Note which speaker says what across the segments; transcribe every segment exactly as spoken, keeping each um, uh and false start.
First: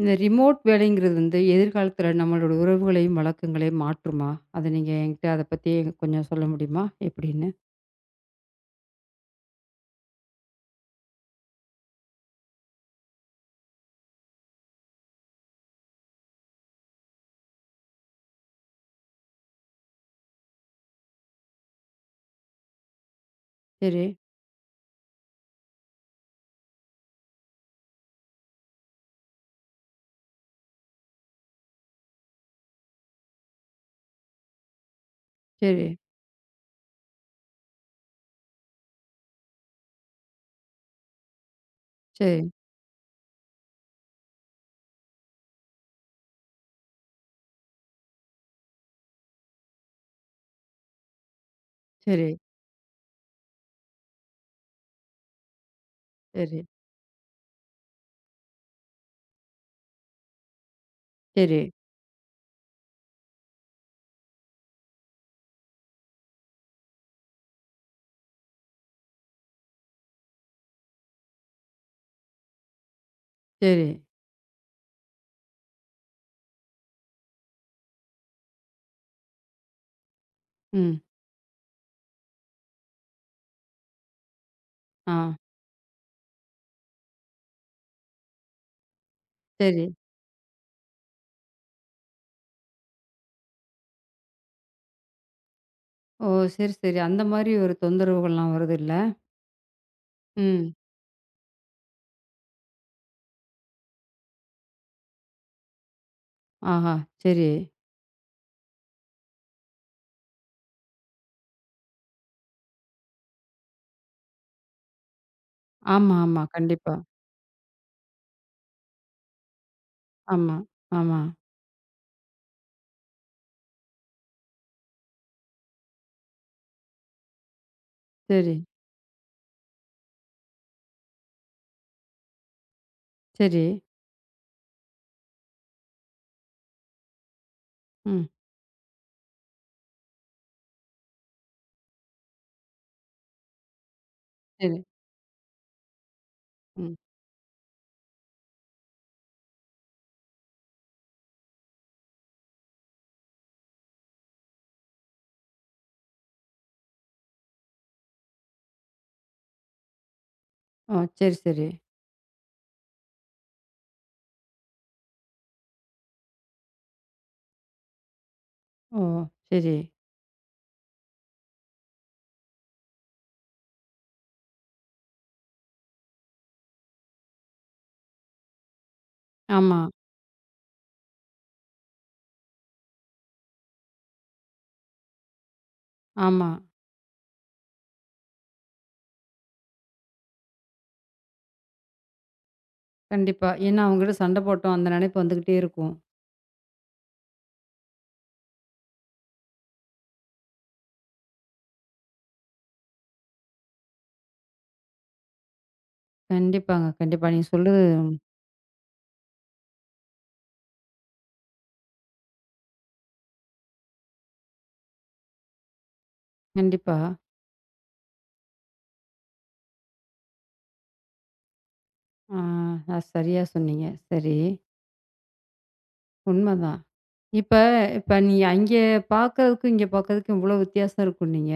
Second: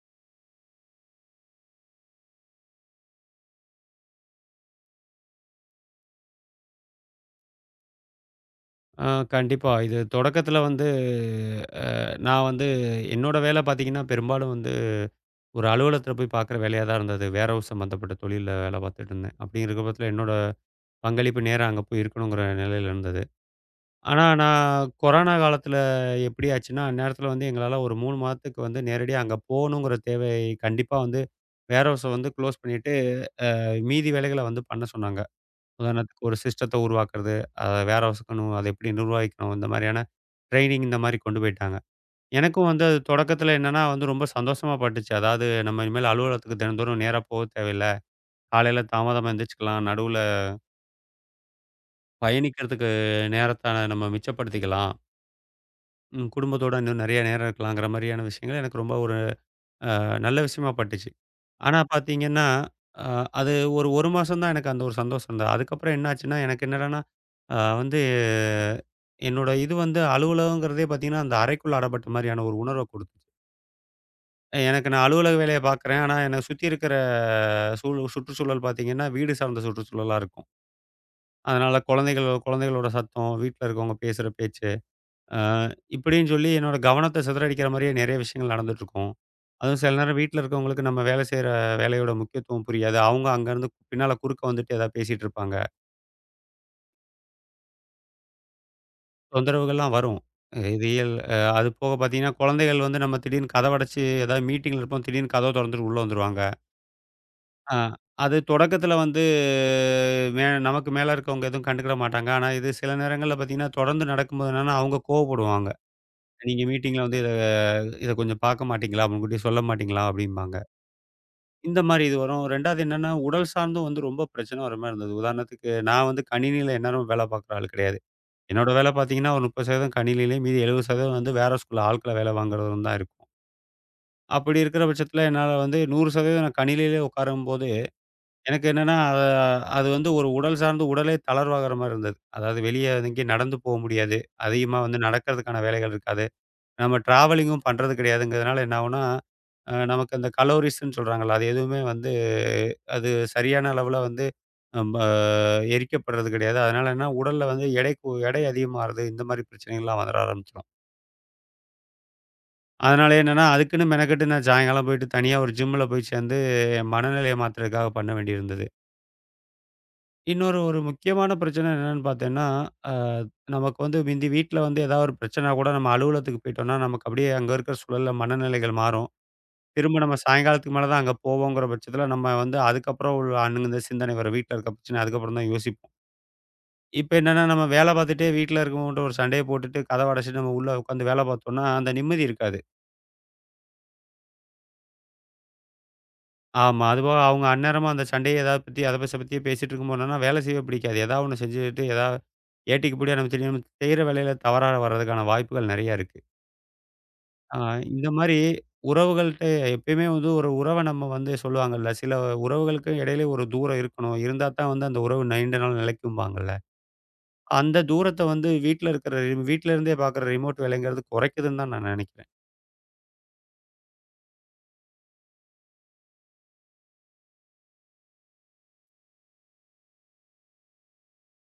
Speaker 1: இந்த ரிமோட் வேலைங்கிறது வந்து எதிர்காலத்துல நம்மளோட உறவுகளையும், வழக்கங்களையும் மாற்றுமா? அத நீங்க என்கிட்ட அத பத்தி கொஞ்சம் சொல்ல முடியுமா? எப்படின்னு?
Speaker 2: ஆ கண்டிப்பா. இது தொடக்கத்தில வந்து அ நான் வந்து என்னோட வேலை பார்த்தீங்கன்னா, பெரும்பாலும் வந்து ஒரு அலுவலகத்தில போய் பார்க்குற வேலையா தான் இருந்தது. வேர் ஹவுஸ் சம்மந்தப்பட்ட தொழில்ல வேலை பார்த்துட்டு இருந்தேன். அப்படிங்கிற பட்சத்தில என்னோட பங்களிப்பு நேரா அங்க போய் இருக்கணுங்கிற நிலையில இருந்தது.
Speaker 1: சரி,
Speaker 2: ஆனா நான் கொரோனா காலத்தில எப்படி ஆச்சுன்னா, அந்நேரத்தில வந்து எங்களால ஒரு மூணு மாதத்துக்கு வந்து நேரடியா அங்க போகணுங்கிற தேவை கண்டிப்பா வந்து வேர் ஹவுஸ வந்து குளோஸ் பண்ணிட்டு, அஹ், மீதி வேலைகள வந்து பண்ண சொன்னாங்க.
Speaker 1: சரி,
Speaker 2: உதாரணத்துக்கு ஒரு சிஸ்டத்த உருவாக்குறது, அதை வேர் ஹவுஸ்க்கணும், அதை எப்படி நிர்வகிக்கணும், இந்த மாதிரியான ட்ரெய்னிங் இந்த மாதிரி கொண்டு போயிட்டாங்க.
Speaker 1: சரி,
Speaker 2: எனக்கும் வந்து அது தொடக்கத்தில என்னன்னா வந்து ரொம்ப சந்தோஷமா பட்டுச்சு. அதாவது நம்ம இனிமேல் அலுவலகத்துக்கு தினந்தோறும் நேரா போக தேவையில்ல. காலையில தாமதமா எந்திரிச்சுக்கலாம். நடுவுல
Speaker 1: சரி,
Speaker 2: பயணிக்கிறதுக்கு நேரத்த நம்ம மிச்சப்படுத்திக்கலாம். ம்
Speaker 1: சரி,
Speaker 2: குடும்பத்தோட இன்னும் நிறைய நேரம் இருக்கலாங்கிற மாதிரியான விஷயங்கள் எனக்கு ரொம்ப ஒரு நல்ல விஷயமா பட்டுச்சு.
Speaker 1: சரி,
Speaker 2: ஆனா பார்த்தீங்கன்னா, அ அது ஒரு 1 மாசம் தான் எனக்கு அந்த ஒரு சந்தோஷம் இருந்தது. அதுக்கப்புறம் என்ன ஆச்சுன்னா, எனக்கு என்னடான்னா, அ வந்து என்னோட இது வந்து அலுவலகங்கிறதே பார்த்தீங்கன்னா, அந்த அறைக்குள்ள அடப்பட்ட மாரியான ஒரு உணர்வ குடுத்துச்சு.
Speaker 1: சரி.
Speaker 2: எனக்கு நான் அலுவலக வேலைய பார்க்குறேன். ஆனா, என்னை சுத்தி இருக்கிற சூழ் சுற்றுச்சூழல் பார்த்தீங்கன்னா, வீடு சார்ந்த சுற்றுச்சூழலா இருக்கும்.
Speaker 1: ம்.
Speaker 2: அதனால குழந்தைகள் குழந்தைகளோட சத்தம், வீட்ல இருக்கவங்க பேசுற பேச்சு,
Speaker 1: ஆ.
Speaker 2: அ இப்படின்னு சொல்லி என்னோட கவனத்த சிதறடிக்கிற மாரியே நெறைய விஷயங்கள் நடந்துட்டுருக்கும். அதுவும்
Speaker 1: சரி.
Speaker 2: சில நேரம் வீட்ல இருக்கவங்களுக்கு நம்ம வேலை செய்ற வேலையோட முக்கியத்துவம் புரியாது. அவங்க அங்கருந்து பின்னால குறுக்க வந்துட்டு ஏதாவது பேசிட்டு இருப்பாங்க.
Speaker 1: ஓ! சரி, சரி. அந்த மாரி ஒரு தொந்தரவுகள்லாம் வருது இல்ல?
Speaker 2: தொந்தரவுகள்லாம் வரும்.
Speaker 1: ம்.
Speaker 2: இது இயல் அ அது போக பார்த்தீங்கன்னா, குழந்தைகள் வந்து நம்ம திடீர்னு கதவ அடைச்சு ஏதாவது மீட்டிங்ல இருப்போம். திடீர்னு கதவ தொறந்துட்டு உள்ள வந்துருவாங்க.
Speaker 1: ஆஹா! சரி.
Speaker 2: ஆ அது தொடக்கத்தில வந்து மே நமக்கு மேல இருக்கவங்க எதுவும் கண்டுக்கிட மாட்டாங்க. ஆனா, இது சில நேரங்கள்ல பார்த்தீங்கன்னா, தொடர்ந்து நடக்கும்போது என்னன்னா, அவங்க கோவப்படுவாங்க.
Speaker 1: ஆமா, ஆமா.
Speaker 2: "நீங்க
Speaker 1: கண்டிப்பா.
Speaker 2: மீட்டிங்ல வந்து இத இத கொஞ்சம் பார்க்க மாட்டீங்களா? முன்கூட்டியே சொல்ல மாட்டீங்களா?"
Speaker 1: ஆமா,
Speaker 2: அப்படிம்பாங்க.
Speaker 1: ஆமா.
Speaker 2: இந்த மாரி இது வரும். 2வது என்னன்னா, உடல் சார்ந்தும் வந்து ரொம்ப பிரச்சனை வர மாரி இருந்தது. உதாரணத்துக்கு நான் வந்து கணினியில எந்நேரமும் வேலை பார்க்குற ஆள் கிடையாது.
Speaker 1: சரி,
Speaker 2: என்னோட வேலை பார்த்தீங்கன்னா, ஒரு முப்பது சதவீதம் கணினியிலயும், மீதி எழுபது சதவீதம் வந்து வேற ஸ்கூல்ல ஆட்கள வேலை வாங்குறதும் தான் இருக்கும்.
Speaker 1: சரி.
Speaker 2: அப்படி இருக்கிற பட்சத்தில என்னால வந்து நூறு சதவீதம் நான் கணினியிலேயே உட்காரும்போது,
Speaker 1: ம்.
Speaker 2: எனக்கு என்னன்னா, அ அது வந்து ஒரு உடல் சார்ந்து உடலே தளர்வாகிற மாரி இருந்தது. அதாவது வெளிய எங்கேயும் நடந்து போக முடியாது.
Speaker 1: சரி.
Speaker 2: அதிகமா வந்து நடக்கிறதுக்கான வேலைகள் இருக்காது.
Speaker 1: ம்.
Speaker 2: நம்ம டிராவலிங்கும் பண்றது கிடையாதுங்கிறதுனால என்ன ஆகும்னா, அ நமக்கு அந்த கலோரிஸ்ன்னு சொல்றாங்கல்ல, அது எதுவுமே வந்து அது சரியான அளவுல வந்து, அ ப எரிக்கப்படுறது கிடையாது. அதனால என்ன உடல்ல வந்து எடை கூ எடை அதிகமாகுறது. இந்த மாதிரி பிரச்சனைகள்லாம் வந்துர ஆரம்பிச்சுரும்.
Speaker 1: ஓ! சரி, சரி.
Speaker 2: அதனால என்னன்னா, அதுக்குன்னு மெனக்கெட்டு நான் சாயங்காலம் போயிட்டு தனியா ஒரு ஜிம்ல போய் சேர்ந்து என் மனநிலைய மாத்துறதுக்காக பண்ண வேண்டியிருந்தது.
Speaker 1: ஓ! சரி.
Speaker 2: இன்னொரு ஒரு முக்கியமான பிரச்சனை என்னன்னு பார்த்தேன்னா, அ நமக்கு வந்து மிந்தி வீட்ல வந்து ஏதாவது ஒரு பிரச்சனைனா கூட நம்ம அலுவலகத்துக்கு போயிட்டோம்னா, நமக்கு அப்படியே அங்க இருக்கிற சூழல்ல மனநிலைகள் மாறும்.
Speaker 1: ஆமா,
Speaker 2: திரும்ப நம்ம சாயங்காலத்துக்கு மேல தான் அங்க போவோங்கிற பட்சத்தில நம்ம வந்து அதுக்கப்புறம் உள்ள அணுகுந்த சிந்தனை வரும். வீட்ல இருக்க பிரச்சனை அதுக்கப்புறம் தான் யோசிப்போம்.
Speaker 1: ஆமா.
Speaker 2: இப்ப என்னன்னா, நம்ம வேலை பார்த்துட்டே வீட்ல இருக்கவங்கட்ட ஒரு சண்டைய போட்டுட்டு, கதவ அடைச்சுட்டு நம்ம உள்ள உட்காந்து வேலை பார்த்தோம்னா, அந்த நிம்மதி இருக்காது.
Speaker 1: கண்டிப்பா. ஏன்னா அவங்ககிட்ட சண்டை போட்டோம். அந்த நினைப்பு வந்துகிட்டே இருக்கும்.
Speaker 2: ஆமா. அதுபோக அவங்க அந்நேரமா அந்த சண்டைய எதாவது பத்தி, அத பச பத்தியே பேசிட்டு இருக்கும்போது என்னன்னா, வேலை செய்யவே பிடிக்காது. ஏதாவது ஒண்ணு செஞ்சுட்டு, ஏதாவது ஏட்டிக்கு பூட்டியா நம்ம தெரியாம செய்ற வேலையில தவறா வர்றதுக்கான வாய்ப்புகள் நெறைய இருக்கு.
Speaker 1: கண்டிப்பாங்க. கண்டிப்பா. நீங்க
Speaker 2: ஆ
Speaker 1: சொல்றது
Speaker 2: இந்த மாரி உறவுகள்ட்ட எப்பயுமே வந்து ஒரு உறவ நம்ம வந்து சொல்லுவாங்கல்ல, சில உறவுகளுக்கு இடையிலே ஒரு தூரம் இருக்கணும். இருந்தா தான் வந்து அந்த உறவு நீண்ட நாள் நிலைக்கும்பாங்கல்ல.
Speaker 1: கண்டிப்பா.
Speaker 2: அந்த தூரத்த வந்து வீட்ல இருக்கிற வீட்ல இருந்தே பார்க்குற ரிமோட் வேலைங்கிறது குறைக்குதுன்னு தான் நான் நினைக்கிறேன்.
Speaker 1: ஆ அது சரியா சொன்னீங்க. சரி. உண்மதான். இப்ப இப்ப நீங்க அங்கே பார்க்கறதுக்கும், இங்க பார்க்கறதுக்கும் இவ்வளோ வித்தியாசம் இருக்குன்னீங்க.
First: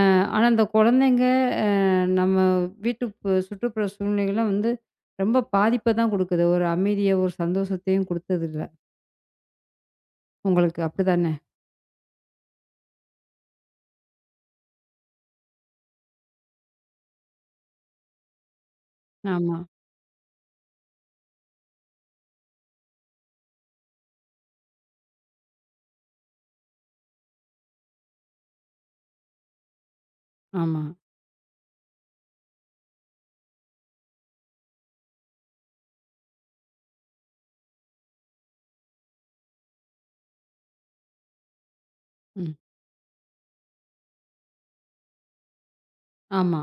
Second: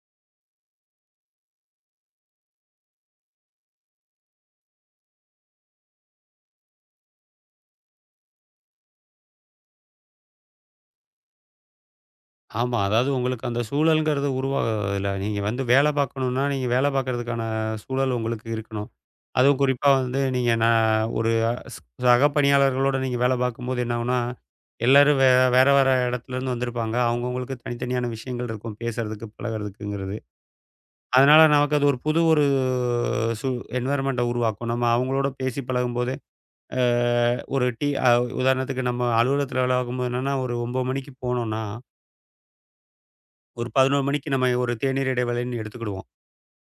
Speaker 1: அ ஆனா இந்த குழந்தைங்க அ நம்ம வீட்டு பு சுற்றுப்புற சூழ்நிலைகள்லாம் வந்து ரொம்ப பாதிப்ப தான் குடுக்குது. ஒரு அமைதிய, ஒரு சந்தோஷத்தையும் குடுத்ததில்ல. உங்களுக்கு அப்படிதானே?
Speaker 2: ஆமா. அதாவது உங்களுக்கு அந்த சூழல்ங்கிறது உருவாகுதுல. நீங்க வந்து வேலை பார்க்கணும்னா, நீங்க வேலை பார்க்கறதுக்கான சூழல் உங்களுக்கு இருக்கணும்.
Speaker 1: ஆமா,
Speaker 2: அதுவும் குறிப்பா வந்து நீங்க நா ஒரு ஸ் சக பணியாளர்களோட நீங்க வேலை பார்க்கும்போது என்ன ஆகும்னா, எல்லாரும் வே வேற வேற இடத்துலருந்து வந்திருப்பாங்க. அவங்கவங்களுக்கு தனித்தனியான விஷயங்கள் இருக்கும் பேசுறதுக்கு, பழகுறதுக்குங்கிறது.
Speaker 1: ஆமா.
Speaker 2: அதனால நமக்கு அது ஒரு புது ஒரு சு என்வைரன்மெண்ட்ட உருவாக்கும். நம்ம அவங்களோட பேசி பழகும்போதே, அ ஒரு டீ அ உதாரணத்துக்கு நம்ம அலுவலகத்தில வேலை பார்க்கும்போது என்னன்னா, ஒரு ஒன்பது மணிக்கு போனோம்னா
Speaker 1: ம்.
Speaker 2: ஒரு பதினொரு மணிக்கு நம்ம ஒரு தேநீர் இடைவேளைன்னு எடுத்துக்கிடுவோம்.
Speaker 1: ஆமா.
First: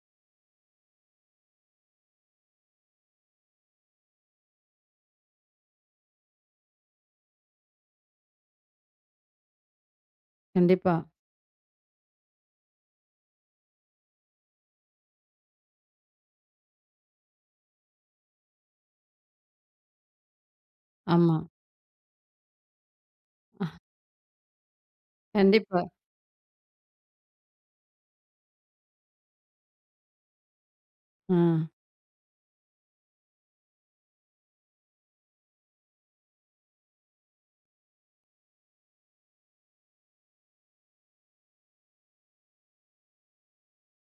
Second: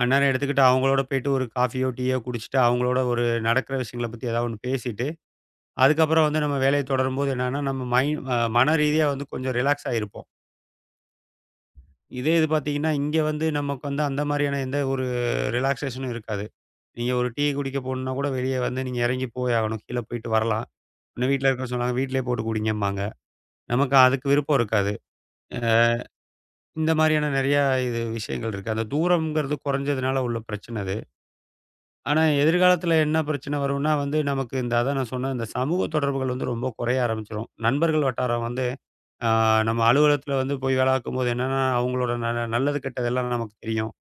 Speaker 2: அந்நேரம் எடுத்துக்கிட்டு அவங்களோட போயிட்டு ஒரு காஃபியோ, டீயோ குடிச்சிட்டு அவங்களோட ஒரு நடக்கிற விஷயங்கள பத்தி ஏதாவது ஒண்ணு பேசிட்டு, அதுக்கப்புறம் வந்து நம்ம வேலைய தொடரும்போது என்னன்னா, நம்ம மை அ மன ரீதியா வந்து கொஞ்சம் ரிலாக்ஸ் ஆயிருப்போம்.
Speaker 1: கண்டிப்பா.
Speaker 2: இதே இது பார்த்தீங்கன்னா, இங்க வந்து நமக்கு வந்து அந்த மாரியான எந்த ஒரு ரிலாக்சேஷனும் இருக்காது. நீங்க ஒரு டீ குடிக்க போணும்னா கூட வெளிய வந்து நீங்க இறங்கி போய் ஆகணும். கீழ போயிட்டு வரலாம். இன்னும்
Speaker 1: ஆமா.
Speaker 2: வீட்ல இருக்க சொன்னாங்க, வீட்லயே போட்டு குடிங்கம்பாங்க. நமக்கு அதுக்கு விருப்பம் இருக்காது. அ
Speaker 1: கண்டிப்பா.
Speaker 2: இந்த மாரியான நெறையா இது விஷயங்கள் இருக்கு. அந்த தூரம்ங்கிறது குறைஞ்சதுனால உள்ள பிரச்சனை அது.
Speaker 1: ஆ.
Speaker 2: ஆனா, எதிர்காலத்தில என்ன பிரச்சனை வரும்னா வந்து, நமக்கு இந்த அதான் நான் சொன்ன இந்த சமூக தொடர்புகள் வந்து ரொம்ப குறைய ஆரம்பிச்சுரும். நண்பர்கள் வட்டாரம் வந்து, ஆ நம்ம அலுவலகத்தில வந்து போய் வேலை பார்க்கும்போது என்னன்னா, அவங்களோட ந நல்லது கெட்டதெல்லாம் நமக்கு தெரியும்.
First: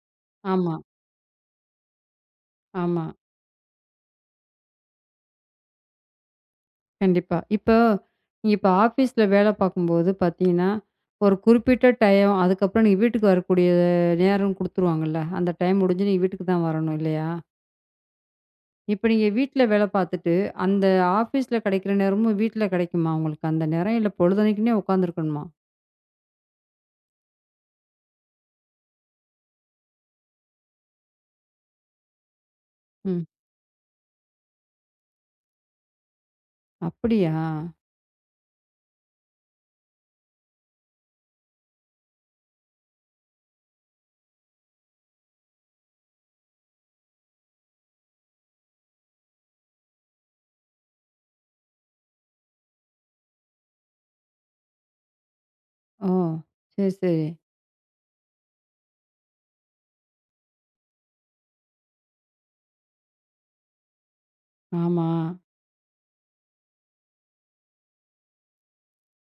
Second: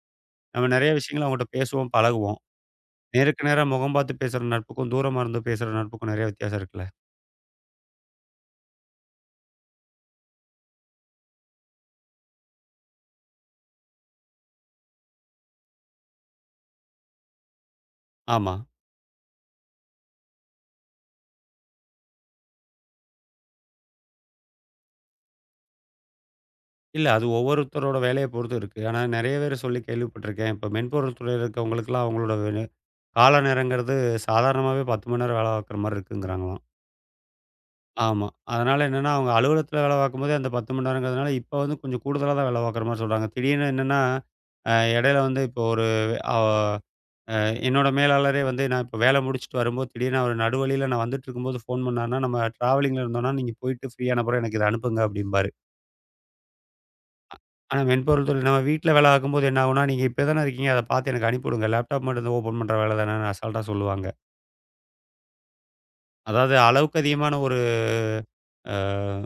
Speaker 2: நம்ம
Speaker 1: ஆமா,
Speaker 2: நெறைய விஷயங்கள அவங்கட்ட பேசுவோம், பழகுவோம்.
Speaker 1: ஆமா.
Speaker 2: நேருக்கு நேரா முகம் பார்த்து பேசுற நட்புக்கும், தூரமா இருந்து பேசுற நட்புக்கும் நெறைய வித்தியாசம் இருக்குல்ல?
Speaker 1: கண்டிப்பா. இப்போ நீங்க இப்ப ஆஃபீஸ்ல வேலை பார்க்கும்போது பார்த்தீங்கன்னா, ஒரு குறிப்பிட்ட டைம் அதுக்கப்புறம் நீங்க வீட்டுக்கு வரக்கூடிய நேரம் குடுத்துருவாங்கல்ல. அந்த டைம் முடிஞ்சு நீங்க வீட்டுக்கு தான் வரணும் இல்லையா?
Speaker 2: ஆமா.
Speaker 1: இப்ப நீங்க வீட்ல வேலை பார்த்துட்டு, அந்த ஆஃபீஸ்ல கிடைக்கிற நேரமும் வீட்ல கிடைக்குமா உங்களுக்கு அந்த நேரம்? இல்ல பொழுதன்னைக்குன்னே உட்காந்துருக்கணுமா?
Speaker 2: இல்ல அது ஒவ்வொருத்தரோட வேலைய பொறுத்து இருக்கு. ஆனா நெறைய பேர் சொல்லி கேள்விப்பட்டுருக்கேன். இப்ப மென்பொருள் துறையில இருக்கவங்களுக்கெல்லாம் அவங்களோட வே-
Speaker 1: ம்.
Speaker 2: கால நேரங்கிறது சாதாரணமாவே பத்து மணி நேரம் வேலை பார்க்குற மாரி இருக்குங்கிறாங்களாம்.
Speaker 1: அப்படியா?
Speaker 2: ஆமா. அதனால என்னன்னா, அவங்க அலுவலகத்துல வேலை பார்க்கும்போதே அந்த பத்து மணி நேரங்கிறதுனால, இப்ப வந்து கொஞ்சம் கூடுதலா தான் வேலை பார்க்குற மாரி சொல்றாங்க. திடீர்னு என்னன்னா, அ இடையில வந்து இப்போ ஒரு அ அ என்னோட மேலாளரே வந்து நான் இப்ப வேலை முடிச்சுட்டு வரும்போது, திடீர்னு அவரு நடுவழியில நான் வந்துட்டுருக்கும்போது ஃபோன் பண்ணாருன்னா, "நம்ம ட்ராவலிங்ல இருந்தோம்னா, நீங்க போயிட்டு ஃப்ரீயான பிறகு எனக்கு இத அனுப்புங்க" அப்படிம்பாரு.
Speaker 1: ஓ! சரி, சரி.
Speaker 2: ஆனா மென்பொருள் துறை நம்ம வீட்ல வேலை பார்க்கும்போது என்ன ஆகும்னா, "நீங்க இப்படி தானே இருக்கீங்க, அத பார்த்து எனக்கு அனுப்பி விடுங்க. லேப்டாப் மட்டும் ஓப்பன் பண்ற வேலை தானேன்னு" அசால்ட்டா சொல்லுவாங்க.
Speaker 1: ஆமா.
Speaker 2: அதாவது அளவுக்கு அதிகமான ஒரு அ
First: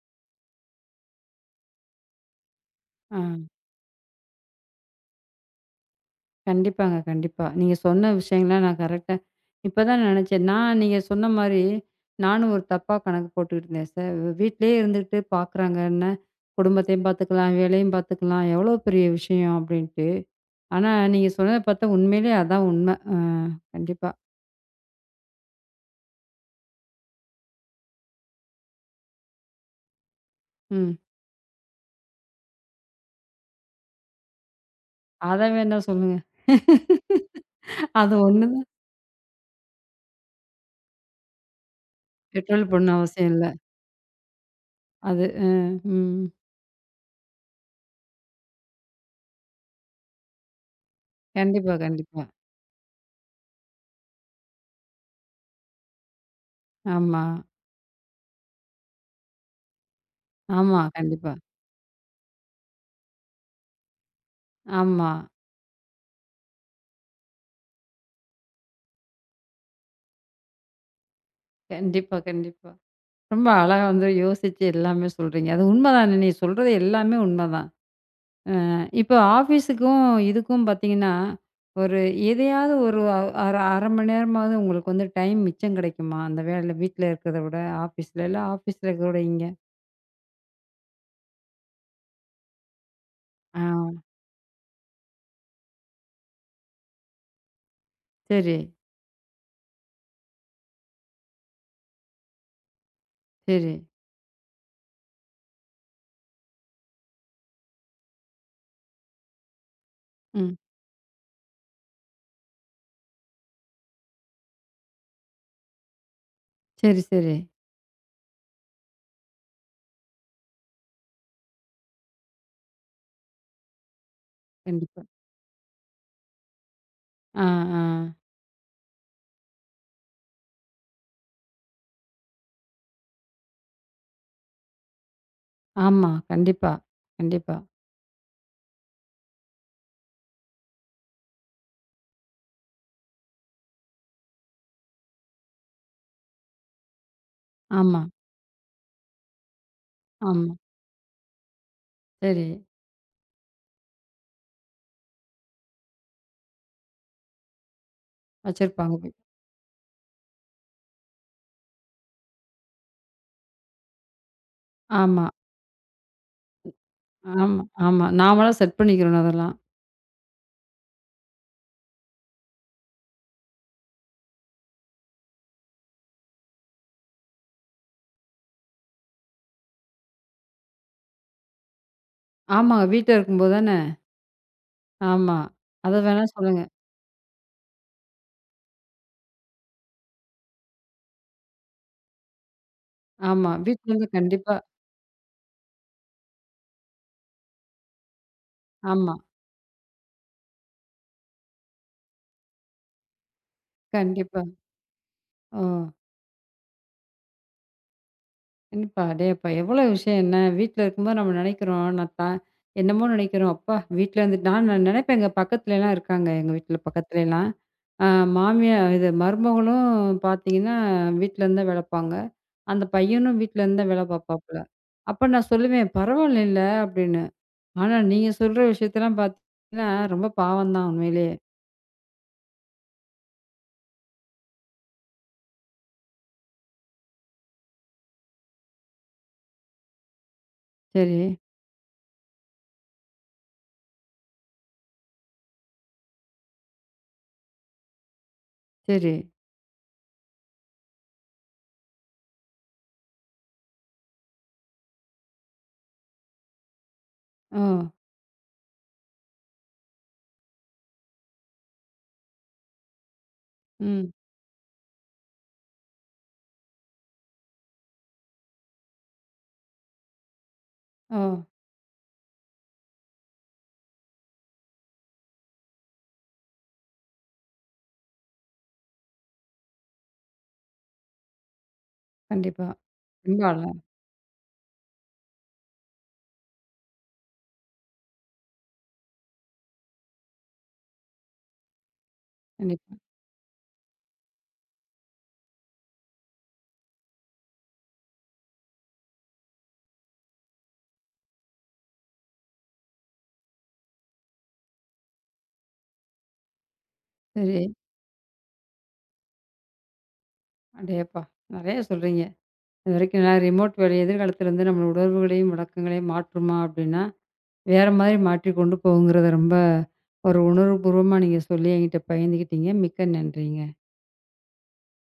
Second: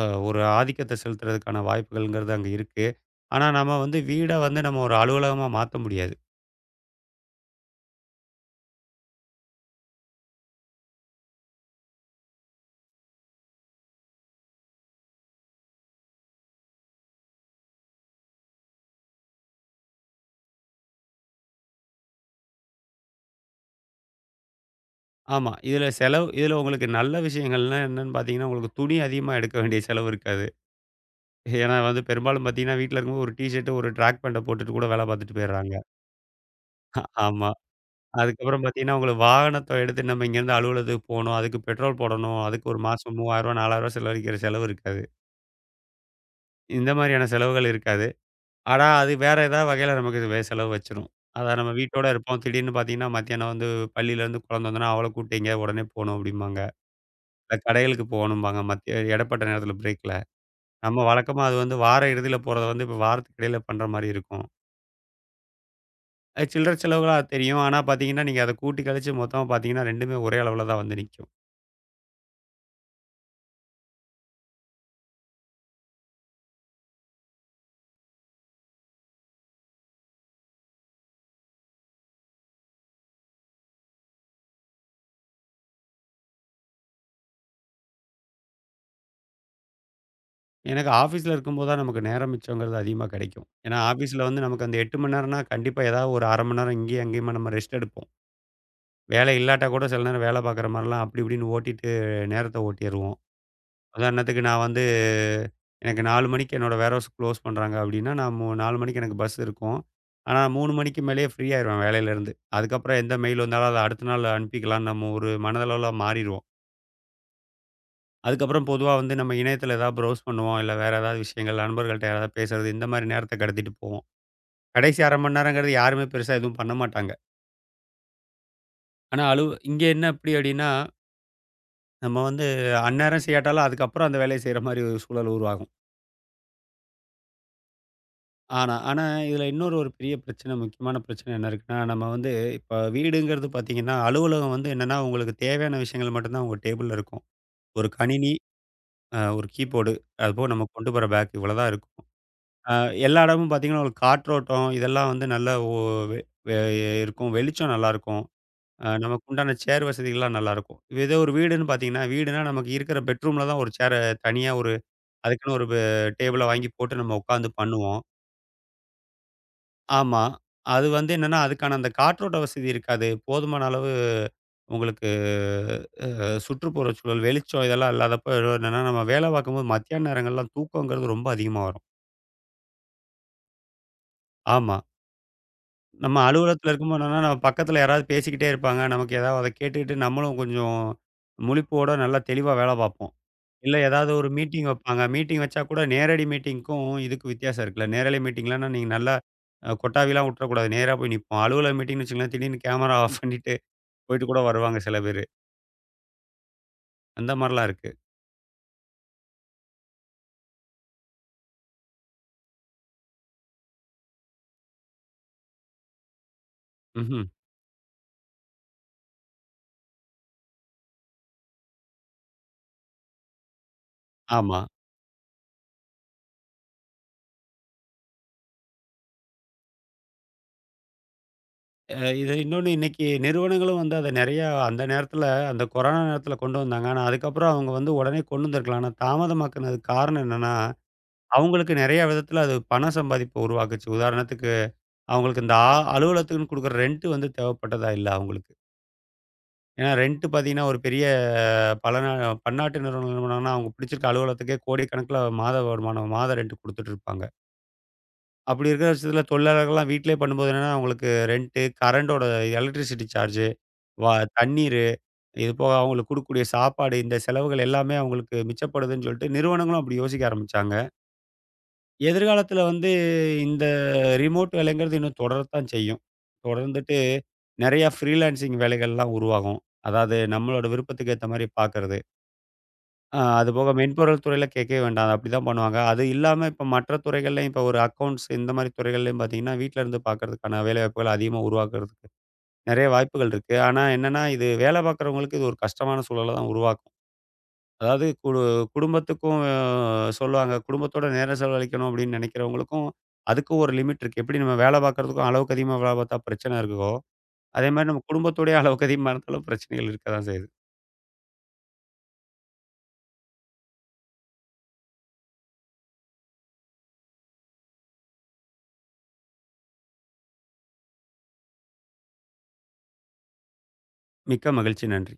Speaker 2: அ ஒரு ஆதிக்கத்த செலுத்துறதுக்கான வாய்ப்புகள்ங்கிறது அங்க இருக்கு.
Speaker 1: ஆ.
Speaker 2: ஆனா, நம்ம வந்து வீட வந்து நம்ம ஒரு அலுவலகமா மாத்த முடியாது.
Speaker 1: கண்டிப்பாங்க, கண்டிப்பா. நீங்க சொன்ன விஷயங்கள்லாம் நான் கரெக்ட்டா இப்பதான் நெனச்சேன். நான் நீங்க சொன்ன மாரி, நானும் ஒரு தப்பா கணக்கு போட்டுக்கிட்டு இருந்தேன். ச வீட்லயே இருந்துகிட்டு பார்க்குறாங்கன்னா, குடும்பத்தையும் பார்த்துக்கலாம், வேலையும் பார்த்துக்கலாம், எவ்வளோ பெரிய விஷயம் அப்டின்ட்டு. ஆனா நீங்க சொன்னத பார்த்தா உண்மையிலே அதான் உண்ம. அ கண்டிப்பா.
Speaker 2: ஆமா. இதுல செலவு இதுல உங்களுக்கு நல்ல விஷயங்கள்னா என்னன்னு பார்த்தீங்கன்னா, உங்களுக்கு துணி அதிகமா எடுக்க வேண்டிய செலவு இருக்காது.
Speaker 1: ம்.
Speaker 2: ஏன்னா வந்து பெரும்பாலும் பார்த்தீங்கன்னா, வீட்ல இருக்கும்போது ஒரு டீ ஷர்ட், ஒரு ட்ராக் பேண்ட்ட போட்டுட்டு கூட வேல பார்த்துட்டு
Speaker 1: அத
Speaker 2: போயிடுறாங்க.
Speaker 1: வேணா சொல்லுங்க.
Speaker 2: ஆமா.
Speaker 1: அது ஒண்ணு
Speaker 2: அதுக்கப்புறம்
Speaker 1: தான்
Speaker 2: பார்த்தீங்கன்னா, உங்களுக்கு வாகனத்த எடுத்து நம்ம இங்கேருந்து அலுவலகத்துக்கு போணும். அதுக்கு பெட்ரோல் போடணும்.
Speaker 1: பெட்ரோல்
Speaker 2: அதுக்கு ஒரு
Speaker 1: போடணும்
Speaker 2: மாசம் ரூ.
Speaker 1: அவசியம் இல்ல.
Speaker 2: மூவாயிரம் ரூ. நாலாயிரம் செலவழிக்கிற செலவு இருக்காது.
Speaker 1: அது அ ம்.
Speaker 2: இந்த மாரியான செலவுகள் இருக்காது. ஆனா, அது வேற ஏதாவது வகையில நமக்கு இது வே செலவு வச்சிரும். அதான் நம்ம
Speaker 1: கண்டிப்பா,
Speaker 2: வீட்டோட
Speaker 1: கண்டிப்பா.
Speaker 2: இருப்போம். திடீர்னு பார்த்தீங்கன்னா, மத்தியானம் வந்து பள்ளியிலேருந்து குழந்தை வந்தோனே, "அவள கூட்டு எங்கேயாவது உடனே போணும்" அப்படிம்பாங்க.
Speaker 1: ஆமா,
Speaker 2: இல்ல கடைகளுக்கு போகணும்பாங்க மத்திய இடைப்பட்ட நேரத்தில பிரேக்ல.
Speaker 1: ஆமா.
Speaker 2: நம்ம
Speaker 1: கண்டிப்பா.
Speaker 2: வழக்கமா அது வந்து வார இறுதியில போறத வந்து இப்ப வாரத்துக்கு இடையில பண்ற மாரி இருக்கும்.
Speaker 1: ஆமா.
Speaker 2: அது சில்லற செலவுகளா தெரியும். ஆனா பார்த்தீங்கன்னா, நீங்க அத கூட்டி கழிச்சு மொத்தமா பார்த்தீங்கன்னா, 2மே ஒரே அளவுல தான் வந்து நிக்கும்.
Speaker 1: கண்டிப்பா, கண்டிப்பா. ரொம்ப அழகா வந்து யோசிச்சு எல்லாமே சொல்றீங்க. அது உண்மதானே! நீங்க சொல்றது எல்லாமே உண்மதான். அ இப்போ ஆஃபீஸுக்கும் இதுக்கும் பார்த்தீங்கன்னா, ஒரு எதையாவது ஒரு அ அர அரை மணி நேரமாவது உங்களுக்கு வந்து டைம் மிச்சம் கிடைக்குமா? அந்த வேலையில வீட்ல இருக்கிறத விட ஆஃபீஸ்ல, இல்ல ஆஃபீஸ்ல இருக்கிறத விட இங்க?
Speaker 2: எனக்கு ஆஃபீஸ்ல இருக்கும்போது தான் நமக்கு நேரம் மிச்சங்கிறது அதிகமா கிடைக்கும்.
Speaker 1: ஆ
Speaker 2: ஏன்னா, ஆஃபீஸ்ல வந்து நமக்கு அந்த எட்டு மணி நேரம்னா, கண்டிப்பா ஏதாவது ஒரு அரை மணி நேரம் இங்கேயும், அங்கேயுமா நம்ம ரெஸ்ட் எடுப்போம்.
Speaker 1: சரி,
Speaker 2: வேலை இல்லாட்டா கூட சில நேரம் வேலை பார்க்குற மாரிலாம் அப்படி இப்படின்னு ஓட்டிட்டு நேரத்த ஓட்டிருவோம்.
Speaker 1: சரி.
Speaker 2: உதாரணத்துக்கு நான் வந்து எனக்கு நாலு மணிக்கு என்னோட வேர்ஹவுஸ் குளோஸ் பண்றாங்க அப்படின்னா, நான் மு நாலு மணிக்கு எனக்கு பஸ் இருக்கும். ஆனா
Speaker 1: ம்.
Speaker 2: மூணு மணிக்கு மேலேயே ஃப்ரீ ஆயிருவேன் வேலையிலேருந்து. அதுக்கப்புறம் எந்த மெயில் வந்தாலும் அத அடுத்த நாள் அனுப்பிக்கலாம் நம்ம ஒரு மனதளவுல மாறிருவோம்.
Speaker 1: சரி, சரி.
Speaker 2: அதுக்கப்புறம் பொதுவா வந்து நம்ம இணையத்தில ஏதாவது ப்ரௌஸ் பண்ணுவோம். இல்ல வேற ஏதாவது விஷயங்கள் நண்பர்கள்ட்ட யாராவது பேசுறது இந்த மாரி நேரத்த கடத்திட்டு போவோம். கடைசி
Speaker 1: கண்டிப்பா.
Speaker 2: அரை மணி நேரங்கிறது யாருமே பெருசா எதுவும் பண்ண மாட்டாங்க.
Speaker 1: ஆ, ஆ.
Speaker 2: ஆனா அலுவ இங்க என்ன அப்படி அப்படின்னா நம்ம வந்து அந்நேரம் செய்யாட்டாலும் அதுக்கப்புறம் அந்த வேலைய செய்ற மாரி ஒரு சூழல் உருவாகும்.
Speaker 1: ஆமா. கண்டிப்பா, கண்டிப்பா.
Speaker 2: ஆனா ஆனா இதில இன்னொரு ஒரு பெரிய பிரச்சனை, முக்கியமான பிரச்சனை என்ன இருக்குன்னா, நம்ம வந்து இப்ப வீடுங்கிறது பார்த்தீங்கன்னா, அலுவலகம் வந்து என்னன்னா, உங்களுக்கு தேவையான விஷயங்கள் மட்டும் தான் உங்க டேபிள்ல இருக்கும். ஒரு
Speaker 1: ஆமா,
Speaker 2: கணினி, அ ஒரு கீபோர்டு, அதுபோக
Speaker 1: ஆமா.
Speaker 2: நம்ம கொண்டு போற பேக் இவ்வளோ தான் இருக்கும்.
Speaker 1: சரி.
Speaker 2: அ எல்லா இடமும் பார்த்தீங்கன்னா, ஒரு காற்றோட்டம் இதெல்லாம் வந்து நல்லா ஒ வெ வெ இருக்கும். வெளிச்சம் நல்லாயிருக்கும். அ
Speaker 1: வச்சிருப்பாங்க போய்.
Speaker 2: நமக்கு உண்டான சேர் வசதிகள்லாம் நல்லாயிருக்கும். இதே ஒரு வீடுன்னு பார்த்தீங்கன்னா, வீடுனா நமக்கு இருக்கிற பெட்ரூம்ல தான் ஒரு சேர தனியா ஒரு
Speaker 1: ஆமா,
Speaker 2: அதுக்குன்னு ஒரு பே டேபிள வாங்கி போட்டு நம்ம உட்காந்து
Speaker 1: ஆமா,
Speaker 2: பண்ணுவோம்.
Speaker 1: ஆமா. நாமளா செட் பண்ணிக்கிறணும் அதெல்லாம்.
Speaker 2: ஆமா. அது வந்து என்னன்னா, அதுக்கான அந்த காற்றோட்ட வசதி இருக்காது. போதுமான அளவு உங்களுக்கு அ சுற்றுப்புறச்சூழல், வெளிச்சம் இதெல்லாம் இல்லாதப்ப என்னன்னா, நம்ம வேலை பார்க்கும்போது மத்தியான நேரங்கள்லாம் தூக்கங்கிறது ரொம்ப அதிகமா வரும்.
Speaker 1: ஆமாங்க. வீட்ல இருக்கும்போது தானே
Speaker 2: ஆமா.
Speaker 1: ஆமா. அத
Speaker 2: நம்ம
Speaker 1: வேணா சொல்லுங்க.
Speaker 2: அலுவலகத்தில இருக்கும்போது என்னன்னா, நம்ம பக்கத்தில யாராவது பேசிக்கிட்டே இருப்பாங்க. நமக்கு ஏதாவது அத கேட்டுக்கிட்டு நம்மளும் கொஞ்சம் முழிப்போட நல்லா தெளிவா வேலை பார்ப்போம்.
Speaker 1: ஆமா.
Speaker 2: இல்ல
Speaker 1: வீட்லருந்து
Speaker 2: ஏதாவது ஒரு
Speaker 1: கண்டிப்பா.
Speaker 2: மீட்டிங் வைப்பாங்க. மீட்டிங் வச்சா கூட நேரடி மீட்டிங்க்கும், இதுக்கும் வித்தியாசம் இருக்குல்ல. நேரலை மீட்டிங்லன்னா நீங்க நல்லா
Speaker 1: ஆமா.
Speaker 2: அ கொட்டாவிலாம் உட்றக்கூடாது. நேரா போய் நிப்போம். அலுவலக மீட்டிங்ன்னு வச்சுக்கங்களேன், திடீர்னு கேமரா ஆஃப் பண்ணிட்டு போயிட்டு கூட
Speaker 1: கண்டிப்பா.
Speaker 2: வருவாங்க சில பேரு.
Speaker 1: ஓ!
Speaker 2: அந்த மாரிலாம் இருக்கு.
Speaker 1: கண்டிப்பா. அடேயப்பா! எவ்வளோ விஷயம் என்ன? வீட்ல இருக்கும்போது நம்ம நெனைக்கிறோம். நான் தா என்னமோ நெனைக்கிறோம். அப்பா! வீட்ல இருந்து நான் நான் நெனைப்பேன் எங்க பக்கத்துலலாம் இருக்காங்க. எங்க வீட்ல
Speaker 2: ம்ஹ்ம்.
Speaker 1: பக்கத்துலலாம். ஆ மாமியா இது மருமகளும் பார்த்தீங்கன்னா, வீட்லருந்து தான் வேல பாப்பாங்க. அந்த பையனும் வீட்லருந்து தான் வேல பாப்பாப்புல.
Speaker 2: ஆமா.
Speaker 1: அப்ப நான் சொல்லுவேன், "பரவாயில்லைல" அப்படின்னு. ஆனா நீங்க சொல்ற விஷயத்தலாம் பார்த்தீங்கன்னா, ரொம்ப பாவம் தான் உண்மையிலேயே.
Speaker 2: அ இது இன்னொன்னு இன்னைக்கு நிறுவனங்களும் வந்து அத நெறையா அந்த நேரத்துல, அந்த கொரோனா நேரத்துல கொண்டு வந்தாங்க. ஆனா, அதுக்கப்புறம் அவங்க வந்து உடனே கொண்டு வந்திருக்கலாம். ஆனா, தாமதமாக்குனதுக்கு காரணம் என்னன்னா,
Speaker 1: சரி,
Speaker 2: அவங்களுக்கு நெறைய விதத்துல அது பண சம்பாதிப்ப உருவாக்குச்சு. உதாரணத்துக்கு, அவங்களுக்கு இந்த ஆ அலுவலகத்துக்குன்னு குடுக்குற ரெண்ட் வந்து தேவைப்பட்டதா இல்ல அவங்களுக்கு.
Speaker 1: சரி.
Speaker 2: ஏன்னா ரென்ட் பார்த்தீங்கன்னா, ஒரு பெரிய பல நா பன்னாட்டு நிறுவனம் என்ன பண்ணுவாங்கன்னா, அவங்க பிடிச்சிருக்க அலுவலகத்துக்கே கோடிக்கணக்கில மாத வருமானம், மாத ரென்ட் குடுத்துட்டு இருப்பாங்க.
Speaker 1: ஓ!
Speaker 2: அப்படி இருக்கிற பட்சத்தில தொழிலாளர்கள்லாம் வீட்டிலேயே பண்ணும்போது என்னன்னா, அவங்களுக்கு ரென்ட்டு, கரண்டோட எலக்ட்ரிசிட்டி சார்ஜ், வா
Speaker 1: ம்.
Speaker 2: தண்ணீரு, இது போக அவங்களுக்கு குடுக்கக்கூடிய சாப்பாடு, இந்த செலவுகள் எல்லாமே அவங்களுக்கு மிச்சப்படுதுன்னு சொல்லிட்டு நிறுவனங்களும் அப்படி யோசிக்க ஆரம்பிச்சாங்க.
Speaker 1: ஓ!
Speaker 2: எதிர்காலத்தில வந்து இந்த ரிமோட் வேலைங்கிறது இன்னும் தொடரத்தான் செய்யும். தொடர்ந்துட்டு நெறைய ஃப்ரீலான்சிங் வேலைகள்லாம் உருவாகும். அதாவது நம்மளோட விருப்பத்துக்கு ஏத்த மாரி பார்க்கறது.
Speaker 1: கண்டிப்பா.
Speaker 2: ஆ
Speaker 1: ரொம்ப
Speaker 2: அதுபோக
Speaker 1: அழகா
Speaker 2: மென்பொருள் துறையில கேட்கவே வேண்டாம். அது அப்படிதான் பண்ணுவாங்க. அது இல்லாம இப்ப மற்ற துறைகள்லயும் இப்ப ஒரு அக்கவுண்ட்ஸ் இந்த மாரி துறைகள்லயும் பார்த்தீங்கன்னா, வீட்ல இருந்து பார்க்கறதுக்கான வேலைவாய்ப்புகள் அதிகமா உருவாக்குறதுக்கு நெறைய
Speaker 1: கண்டிப்பா.
Speaker 2: வாய்ப்புகள் இருக்கு. ஆனா என்னன்னா, இது வேலை பார்க்குறவங்களுக்கு இது ஒரு கஷ்டமான சூழல தான் உருவாக்கும். அதாவது குடு குடும்பத்துக்கும் அஹ், சொல்லுவாங்க. குடும்பத்தோட நேரம் செலவழிக்கணும் அப்படின்னு நெனைக்கிறவங்களுக்கும், அதுக்கும் ஒரு லிமிட் இருக்கு. எப்படி நம்ம வேலை பார்க்குறதுக்கும் அளவுக்கு அதிகமா வேலை பார்த்தா பிரச்சனை இருக்கோ,
Speaker 1: சரி.
Speaker 2: அதே மாரி நம்ம குடும்பத்தோடயே அளவுக்கு அதிகமா இருந்தாலும் பிரச்சனைகள் இருக்க தான் செய்யுது.
Speaker 1: அடேயப்பா! நெறைய சொல்றீங்க. இதுவரைக்கும் நான் ரிமோட் வேலை எதிர்காலத்தில வந்து நம்மளோட உணர்வுகளையும், வழக்கங்களையும் மாற்றுமா அப்படின்னா, வேற மாரி மாற்றி கொண்டு போகுங்கிறத ரொம்ப ஒரு உணர்வுபூர்வமா நீங்க சொல்லி என்கிட்ட பகிர்ந்துக்கிட்டீங்க. மிக்க நன்றிங்க.
Speaker 2: மிக்க மகிழ்ச்சி. நன்றி.